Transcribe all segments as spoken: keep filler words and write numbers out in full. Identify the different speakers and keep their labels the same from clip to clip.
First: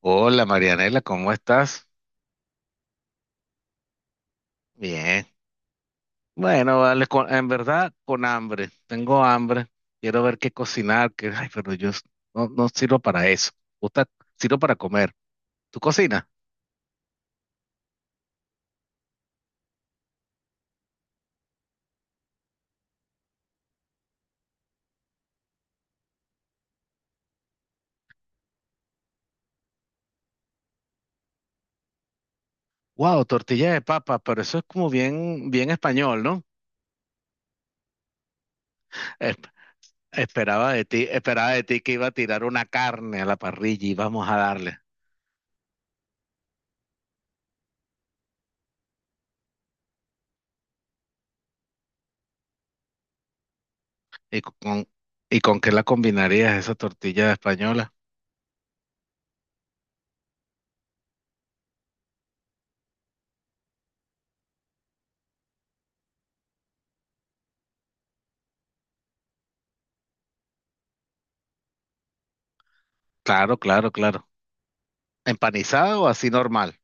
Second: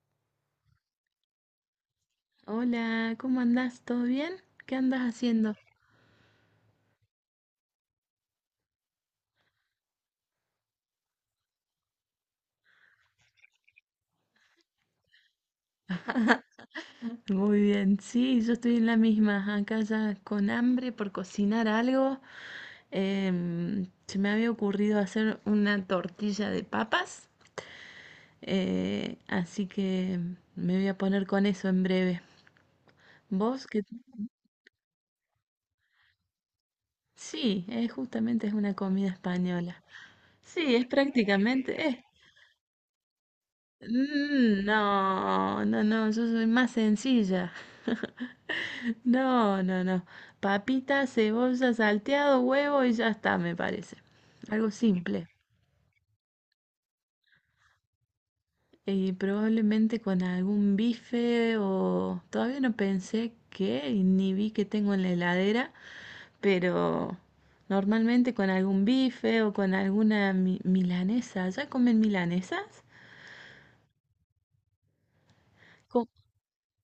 Speaker 1: Hola Marianela, ¿cómo estás?
Speaker 2: Hola, ¿cómo andás? ¿Todo bien? ¿Qué andas
Speaker 1: Bien.
Speaker 2: haciendo?
Speaker 1: Bueno, vale, con- en verdad con hambre. Tengo hambre. Quiero ver qué cocinar, que, ay, pero yo s- no, no sirvo para eso. Gusta, sirvo para comer. ¿Tú cocinas?
Speaker 2: Muy bien, sí, yo estoy en la misma, acá ya con hambre por cocinar algo. Em, se me había ocurrido hacer una tortilla de papas, eh, así que me voy a poner con eso en breve.
Speaker 1: Wow,
Speaker 2: ¿Vos
Speaker 1: tortilla de
Speaker 2: qué?
Speaker 1: papa, pero eso es como bien, bien español, ¿no?
Speaker 2: Sí, es justamente es una comida
Speaker 1: Es-
Speaker 2: española.
Speaker 1: esperaba
Speaker 2: Sí,
Speaker 1: de
Speaker 2: es
Speaker 1: ti, esperaba de ti
Speaker 2: prácticamente...
Speaker 1: que
Speaker 2: es-
Speaker 1: iba a tirar una carne a la parrilla y vamos a
Speaker 2: Mm,
Speaker 1: darle.
Speaker 2: no, no, no, yo soy más sencilla. No, no, no. Papita, cebolla, salteado, huevo y ya está, me parece.
Speaker 1: ¿Y
Speaker 2: Algo
Speaker 1: con,
Speaker 2: simple.
Speaker 1: ¿Y con qué la combinarías esa tortilla española?
Speaker 2: Y probablemente con algún bife o... Todavía no pensé qué y ni vi que tengo en la heladera, pero normalmente con algún bife o con alguna mi- milanesa. ¿Ya comen milanesas?
Speaker 1: Claro, claro, claro. ¿Empanizada o
Speaker 2: Con-
Speaker 1: así normal?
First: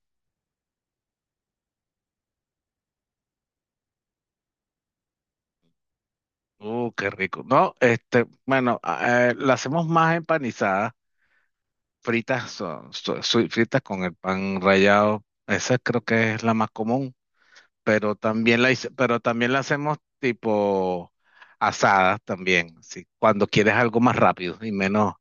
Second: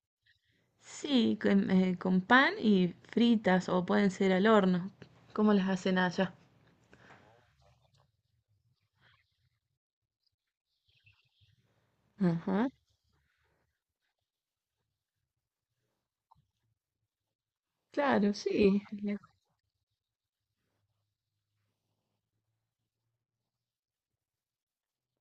Speaker 2: Sí, con, eh, con pan y fritas o pueden ser al horno. ¿Cómo las hacen allá?
Speaker 1: Uh, qué rico. No, este, bueno, a- eh, la hacemos más empanizada, fritas,
Speaker 2: Ajá.
Speaker 1: son- so- so- fritas con el pan rallado. Esa creo que es la más común, pero
Speaker 2: Claro,
Speaker 1: también la,
Speaker 2: sí.
Speaker 1: hice- pero también la hacemos tipo asada también, ¿sí? Cuando quieres algo más rápido y menos,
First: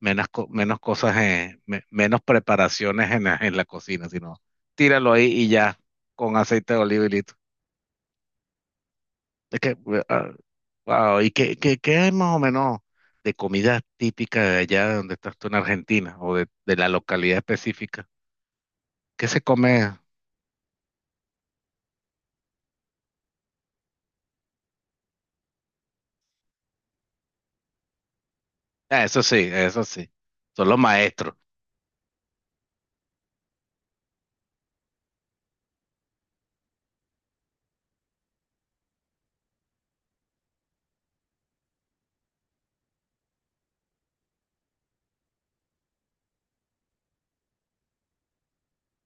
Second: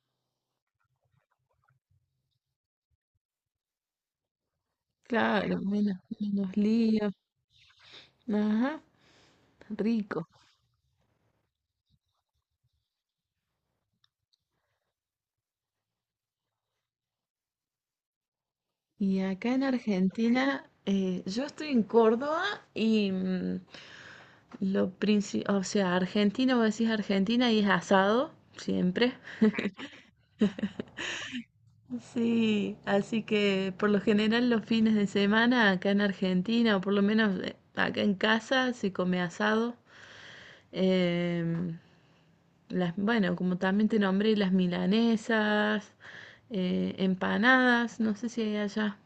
Speaker 1: menos, co- menos cosas, eh, me- menos preparaciones en la, en la cocina, sino tíralo ahí y
Speaker 2: Claro,
Speaker 1: ya,
Speaker 2: menos,
Speaker 1: con
Speaker 2: menos
Speaker 1: aceite de oliva y
Speaker 2: lío.
Speaker 1: listo.
Speaker 2: Ajá,
Speaker 1: Es que, eh,
Speaker 2: rico.
Speaker 1: ah, wow, ¿y qué, qué, qué hay más o menos de comida típica de allá de donde estás tú en Argentina o de, de la localidad específica?
Speaker 2: Y
Speaker 1: ¿Qué se
Speaker 2: acá en
Speaker 1: come?
Speaker 2: Argentina, eh, yo estoy en Córdoba y mm, lo principal, o sea, Argentina, vos decís Argentina y es asado,
Speaker 1: Ah,
Speaker 2: siempre.
Speaker 1: eso sí, eso sí, son los maestros.
Speaker 2: Sí, así que por lo general los fines de semana acá en Argentina, o por lo menos eh, acá en casa, se come asado. Em, Las, bueno, como también te nombré, las milanesas, eh, empanadas, no sé si hay allá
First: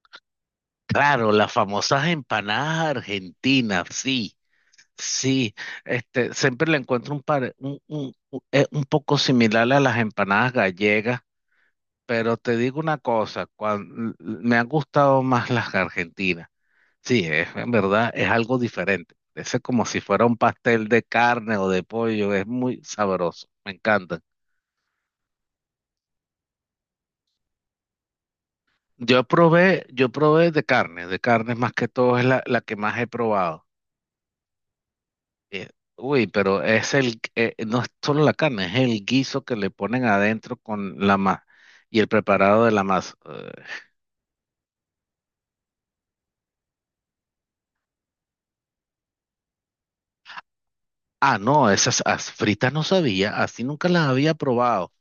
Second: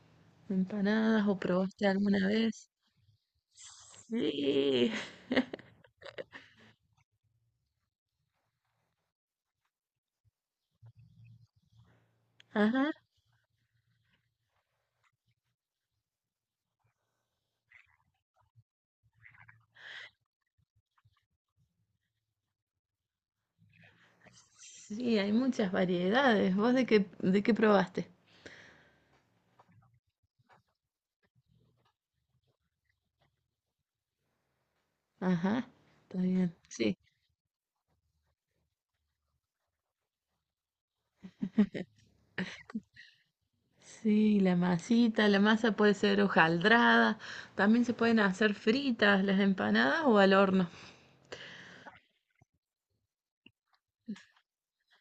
Speaker 2: empanadas
Speaker 1: Claro,
Speaker 2: o
Speaker 1: las
Speaker 2: probaste
Speaker 1: famosas
Speaker 2: alguna vez.
Speaker 1: empanadas argentinas, sí,
Speaker 2: Sí,
Speaker 1: sí. Este, siempre le encuentro un, par, un, un, un eh, un poco similar a las empanadas gallegas, pero te digo
Speaker 2: ajá,
Speaker 1: una cosa, cuan- l- me han gustado más las argentinas. Sí, es, en verdad es algo diferente. Ese es como si fuera un pastel de carne o de pollo, es muy sabroso, me encanta.
Speaker 2: sí, hay muchas variedades. ¿Vos de qué, de qué probaste?
Speaker 1: Yo probé, yo probé de carne, de carne más que todo es la, la que más he probado. Eh,
Speaker 2: Ajá, está
Speaker 1: uy,
Speaker 2: bien,
Speaker 1: pero es
Speaker 2: sí.
Speaker 1: el, eh, no es solo la carne, es el guiso que le ponen adentro con la masa y el preparado de la masa. Eh,
Speaker 2: Sí, la masita, la masa puede ser hojaldrada, también se pueden hacer fritas las empanadas o al horno.
Speaker 1: ah, no, esas as- fritas no sabía, así nunca las había probado.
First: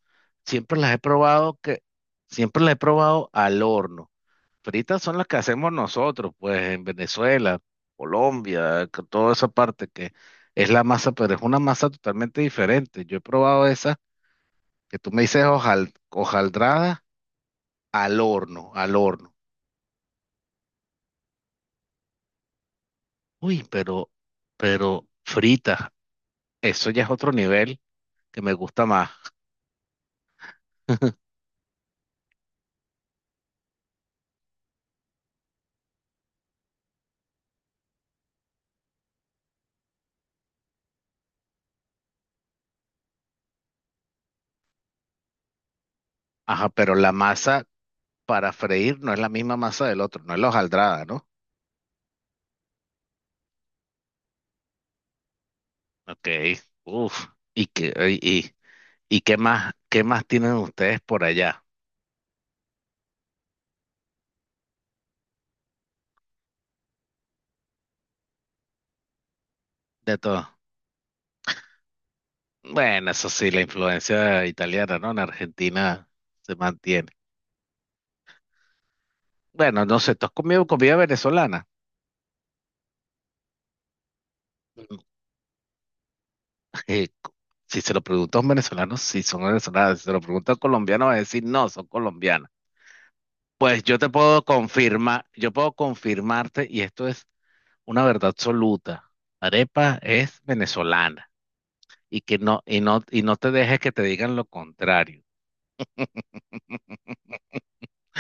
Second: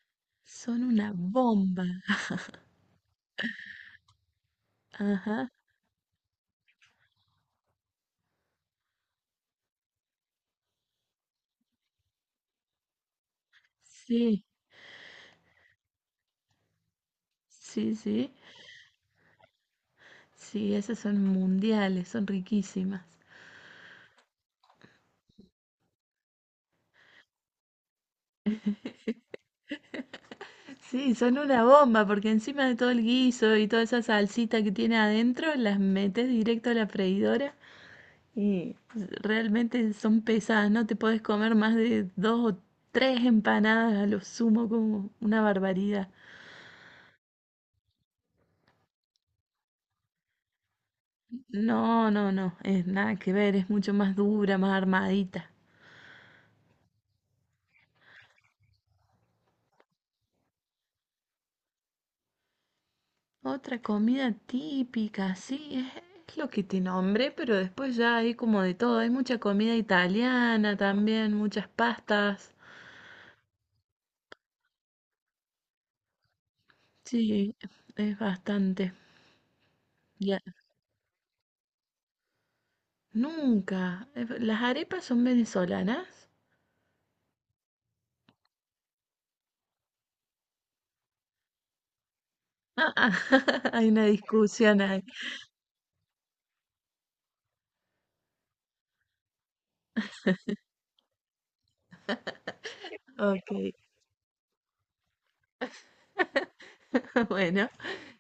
Speaker 1: Siempre
Speaker 2: Son
Speaker 1: las he
Speaker 2: una
Speaker 1: probado que,
Speaker 2: bomba.
Speaker 1: siempre las he probado al horno fritas son las que
Speaker 2: Ajá,
Speaker 1: hacemos nosotros, pues en Venezuela, Colombia, con toda esa parte que es la masa, pero es una masa totalmente diferente. Yo he probado esa
Speaker 2: sí,
Speaker 1: que tú me dices hojal, hojaldrada
Speaker 2: sí,
Speaker 1: al
Speaker 2: sí.
Speaker 1: horno, al horno.
Speaker 2: Sí, esas son mundiales, son riquísimas.
Speaker 1: Uy, pero, pero frita, eso ya es otro nivel que me gusta más.
Speaker 2: Sí, son una bomba porque encima de todo el guiso y toda esa salsita que tiene adentro, las metes directo a la freidora y realmente son pesadas, no te podés comer más de dos o tres empanadas a lo sumo como una barbaridad.
Speaker 1: Ajá, pero la masa para freír no es la misma masa del otro, no es la hojaldrada, ¿no?
Speaker 2: No, no, no, es nada que ver, es mucho más dura, más armadita.
Speaker 1: Ok, uf. ¿Y qué, y, y y qué más, qué más tienen ustedes por allá?
Speaker 2: Otra comida típica, sí, es, es lo que te nombré, pero después ya hay como de todo. Hay mucha comida
Speaker 1: De todo.
Speaker 2: italiana también, muchas pastas.
Speaker 1: Bueno, eso sí, la influencia italiana, ¿no? En Argentina se mantiene.
Speaker 2: Sí, es bastante.
Speaker 1: Bueno, no sé, ¿tú has
Speaker 2: Ya,
Speaker 1: comido comida venezolana?
Speaker 2: nunca. Eh, ¿Las
Speaker 1: Mm,
Speaker 2: arepas son venezolanas?
Speaker 1: eh, co- si se lo pregunto a un venezolano, sí son venezolanas. Si se lo pregunto a un colombiano, va a decir, no, son colombianas.
Speaker 2: Ah, ah,
Speaker 1: Pues
Speaker 2: hay
Speaker 1: yo
Speaker 2: una
Speaker 1: te puedo
Speaker 2: discusión ahí.
Speaker 1: confirmar, yo puedo confirmarte, y esto es una verdad absoluta. Arepa es venezolana y que no, y no, y no
Speaker 2: Ok.
Speaker 1: te dejes que te digan lo contrario.
Speaker 2: Bueno.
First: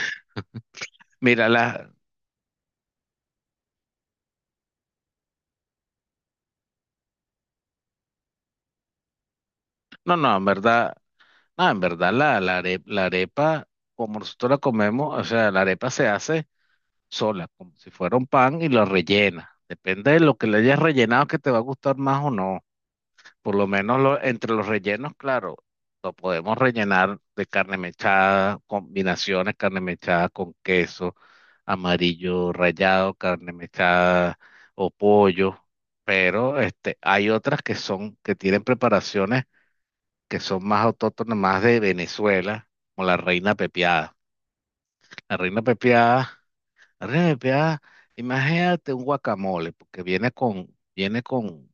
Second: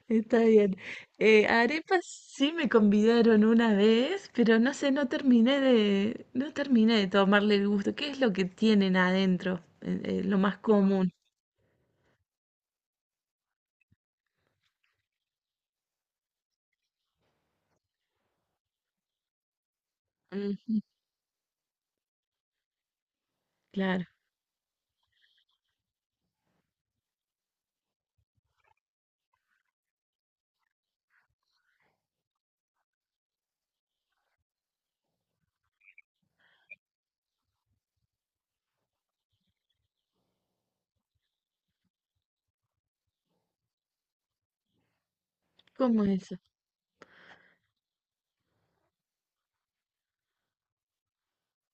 Speaker 2: Está bien. Eh,
Speaker 1: Mira, la,
Speaker 2: arepas sí me convidaron una vez, pero no sé, no terminé de, no terminé de tomarle el gusto. ¿Qué es lo que tienen adentro? Eh,
Speaker 1: no,
Speaker 2: eh,
Speaker 1: no,
Speaker 2: lo
Speaker 1: en
Speaker 2: más
Speaker 1: verdad.
Speaker 2: común.
Speaker 1: Ah, en verdad, la, la arepa, la arepa, como nosotros la comemos, o sea, la arepa se hace sola, como si fuera un pan y la rellena. Depende de lo que le hayas
Speaker 2: Ujú,
Speaker 1: rellenado que te va a gustar más o no. Por lo menos
Speaker 2: claro.
Speaker 1: lo- entre los rellenos, claro, lo podemos rellenar de carne mechada, combinaciones, carne mechada con queso, amarillo rallado, carne mechada o pollo. Pero este, hay otras que son, que tienen preparaciones que son más autóctonas, más de Venezuela, como la reina pepiada. La reina
Speaker 2: ¿Cómo es
Speaker 1: pepiada,
Speaker 2: eso?
Speaker 1: la reina pepiada, imagínate un guacamole, porque viene con, viene con,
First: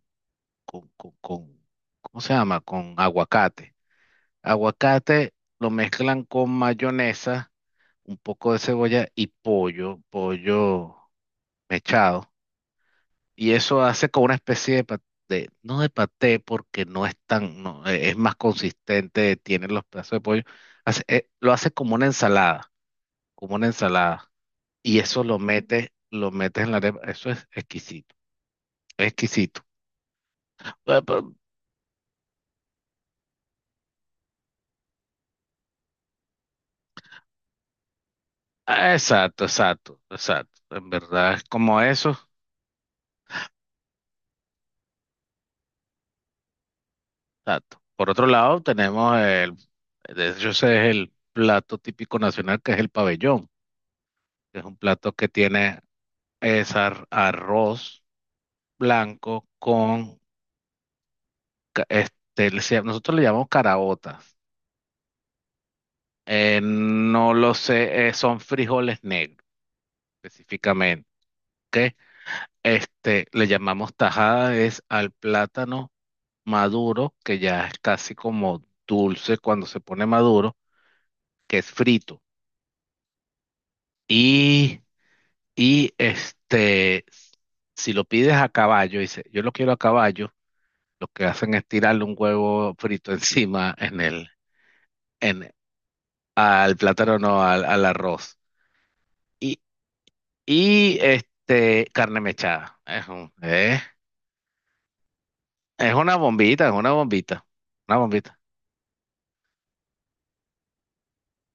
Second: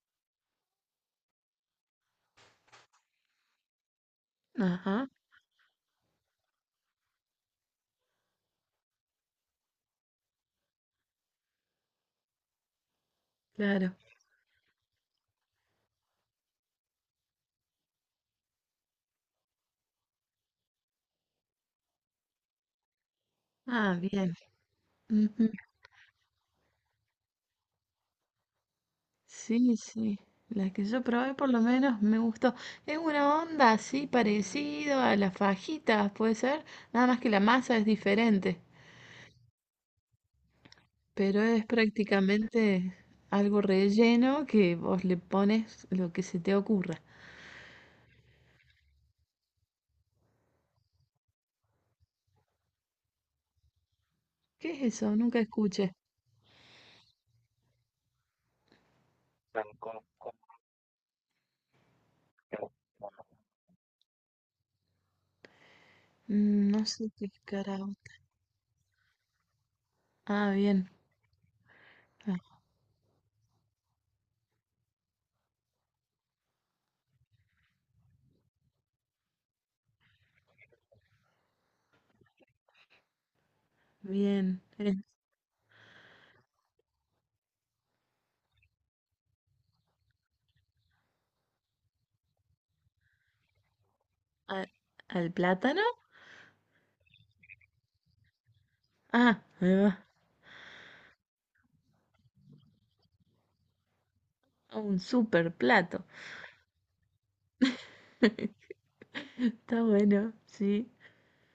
Speaker 1: con, con, con- ¿cómo se llama? Con aguacate.
Speaker 2: Ajá,
Speaker 1: Aguacate lo mezclan con mayonesa, un poco de cebolla y pollo, pollo mechado. Y eso
Speaker 2: claro.
Speaker 1: hace como una especie de paté, no de paté porque no es tan, no, eh, es más consistente, tiene los pedazos de pollo, hace- eh, lo hace como una ensalada, como una
Speaker 2: Ah,
Speaker 1: ensalada.
Speaker 2: bien.
Speaker 1: Y eso lo
Speaker 2: Ujú.
Speaker 1: metes, lo metes en la arepa, eso es exquisito, es exquisito.
Speaker 2: Sí, sí. La que
Speaker 1: Eh,
Speaker 2: yo
Speaker 1: pero...
Speaker 2: probé por lo menos me gustó. Es una onda así parecido a las fajitas, puede ser. Nada más que la masa es diferente.
Speaker 1: ah, exacto, exacto, exacto. En verdad
Speaker 2: Pero
Speaker 1: es
Speaker 2: es
Speaker 1: como eso,
Speaker 2: prácticamente algo relleno que vos le pones lo que se te ocurra.
Speaker 1: exacto. Por otro lado, tenemos el, de hecho ese es el plato típico nacional que es el pabellón, que es
Speaker 2: ¿Qué
Speaker 1: un
Speaker 2: es
Speaker 1: plato
Speaker 2: eso?
Speaker 1: que
Speaker 2: Nunca
Speaker 1: tiene
Speaker 2: escuché.
Speaker 1: es ar- arroz blanco con, ca- este, le se- nosotros le llamamos caraotas. Eh,
Speaker 2: Mm, no sé qué
Speaker 1: no
Speaker 2: es
Speaker 1: lo sé,
Speaker 2: caraota.
Speaker 1: eh, son frijoles negros
Speaker 2: Ah, bien.
Speaker 1: específicamente. ¿Ok?
Speaker 2: Ah,
Speaker 1: Este, le llamamos tajada es al plátano maduro, que ya es casi como dulce cuando se pone maduro, que es frito.
Speaker 2: bien.
Speaker 1: Y,
Speaker 2: Es
Speaker 1: y este, si lo pides a caballo, dice, yo lo quiero a caballo, lo que hacen es tirarle un huevo frito encima en el,
Speaker 2: a- ¿Al plátano?
Speaker 1: al plátano, no, al, al arroz.
Speaker 2: Ah,
Speaker 1: Y,
Speaker 2: ahí va.
Speaker 1: y este, carne mechada. Es un- eh,
Speaker 2: A Un super
Speaker 1: es
Speaker 2: plato.
Speaker 1: una bombita, es una bombita, una bombita.
Speaker 2: Está bueno, sí.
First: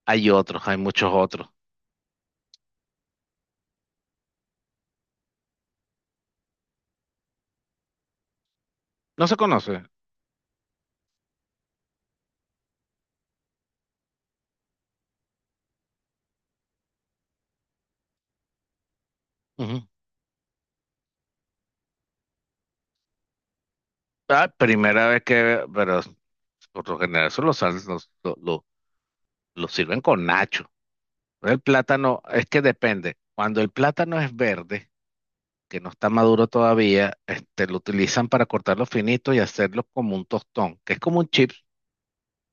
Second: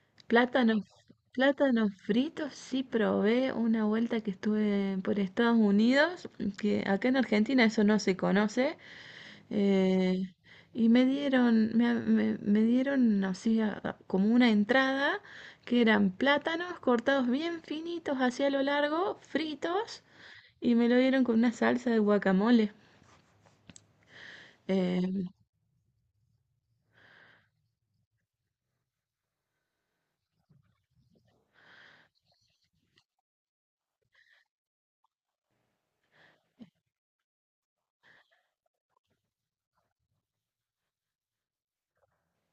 Speaker 1: Hay otros, hay
Speaker 2: Plátanos,
Speaker 1: muchos otros.
Speaker 2: plátanos fritos, sí probé una vuelta que estuve por Estados Unidos, que acá en Argentina eso no se conoce.
Speaker 1: No se conoce.
Speaker 2: Eh, y me dieron, me, me- me dieron así a- a- como una entrada que eran plátanos cortados bien finitos hacia lo largo,
Speaker 1: Ujú.
Speaker 2: fritos, y me lo dieron con una salsa de guacamole.
Speaker 1: Ah, primera vez
Speaker 2: Eh,
Speaker 1: que, pero por lo general eso lo, sal- lo, lo- lo- lo sirven con nacho. El plátano, es que depende. Cuando el plátano es verde, que no está maduro todavía, este, lo utilizan para cortarlo finito y hacerlo como un tostón, que es como un chip,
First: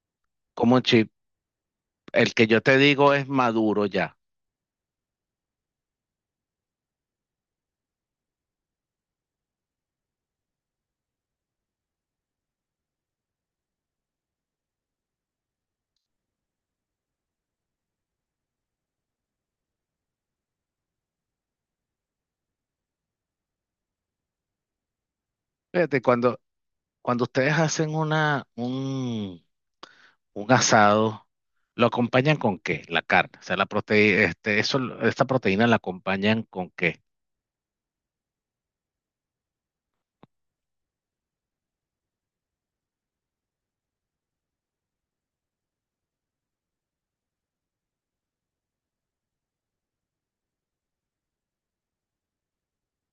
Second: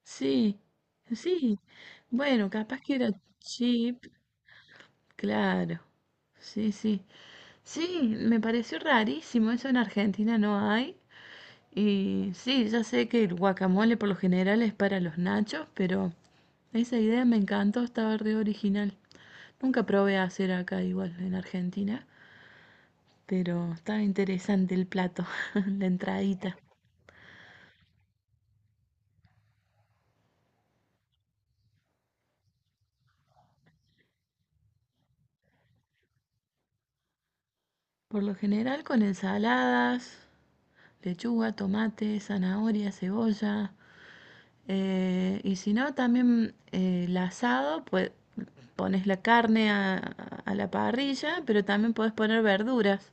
Speaker 2: sí,
Speaker 1: como un chip.
Speaker 2: sí.
Speaker 1: El que
Speaker 2: Bueno,
Speaker 1: yo te
Speaker 2: capaz que era
Speaker 1: digo es maduro
Speaker 2: chip,
Speaker 1: ya.
Speaker 2: claro. Sí, sí. Sí, me pareció rarísimo, eso en Argentina no hay. Y sí, ya sé que el guacamole por lo general es para los nachos, pero esa idea me encantó, estaba re original. Nunca probé a hacer acá igual en Argentina, pero estaba interesante el plato, la
Speaker 1: Fíjate, cuando,
Speaker 2: entradita.
Speaker 1: cuando ustedes hacen una, un, un asado, ¿lo acompañan con qué? La carne. O sea, la proteína, este, eso, esta proteína la acompañan con qué.
Speaker 2: Por lo general con ensaladas, lechuga, tomate, zanahoria, cebolla. Eh, y si no, también eh, el asado, pues pones la carne a, a la parrilla, pero también puedes poner verduras.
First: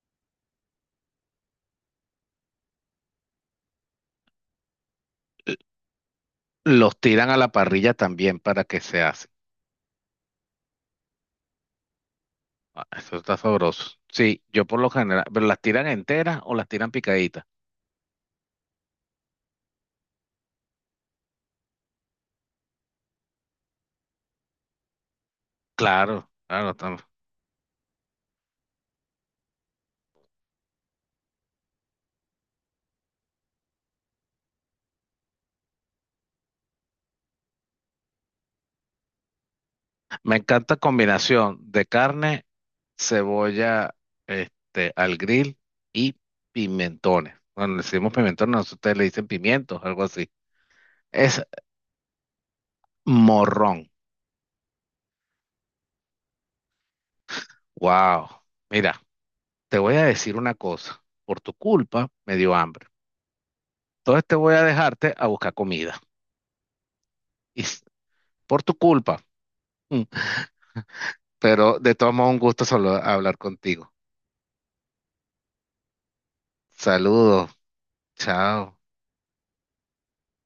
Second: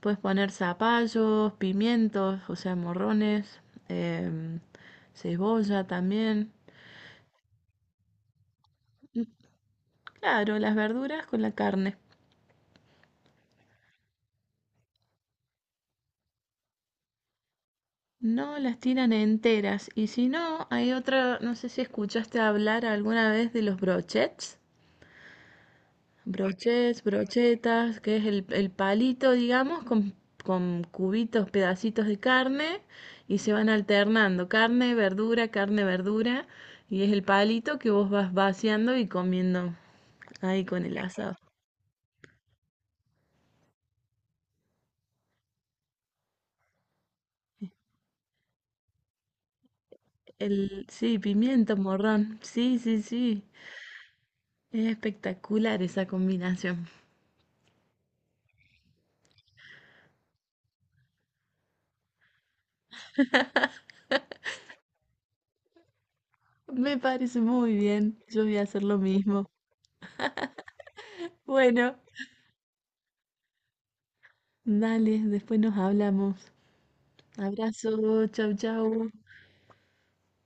Speaker 2: Puedes poner zapallos, pimientos, o sea, morrones, em,
Speaker 1: L-
Speaker 2: cebolla también.
Speaker 1: Los tiran a la parrilla también para que se hace.
Speaker 2: Claro, las verduras con la carne.
Speaker 1: Ah, eso está sabroso. Sí, yo por lo general, pero las tiran enteras o las tiran picaditas.
Speaker 2: No, las tiran enteras. Y si no, hay otra, no sé si escuchaste hablar alguna vez de los brochets.
Speaker 1: Claro, claro. tam-
Speaker 2: Brochets, brochetas, que es el, el palito, digamos, con, con cubitos, pedacitos de carne y se van alternando. Carne, verdura, carne, verdura. Y es el palito que vos vas vaciando y comiendo
Speaker 1: Me
Speaker 2: ahí
Speaker 1: encanta
Speaker 2: con el asado.
Speaker 1: combinación de carne cebolla este, al grill y pimentones. Bueno, le decimos pimentones, nosotros ustedes le dicen pimientos, algo así.
Speaker 2: El, sí,
Speaker 1: Es
Speaker 2: pimiento, morrón. Sí, sí, sí.
Speaker 1: morrón.
Speaker 2: Es espectacular esa combinación.
Speaker 1: Wow. Mira, te voy a decir una cosa. Por tu culpa me dio hambre. Entonces te voy a dejarte a buscar comida.
Speaker 2: Me parece
Speaker 1: Y
Speaker 2: muy
Speaker 1: s-
Speaker 2: bien. Yo voy
Speaker 1: por
Speaker 2: a
Speaker 1: tu
Speaker 2: hacer lo
Speaker 1: culpa.
Speaker 2: mismo.
Speaker 1: Mm. Pero de
Speaker 2: Bueno,
Speaker 1: todos modos, un gusto solo hablar contigo.
Speaker 2: dale, después nos hablamos.
Speaker 1: Saludos.
Speaker 2: Abrazo, chau,
Speaker 1: Chao.
Speaker 2: chau.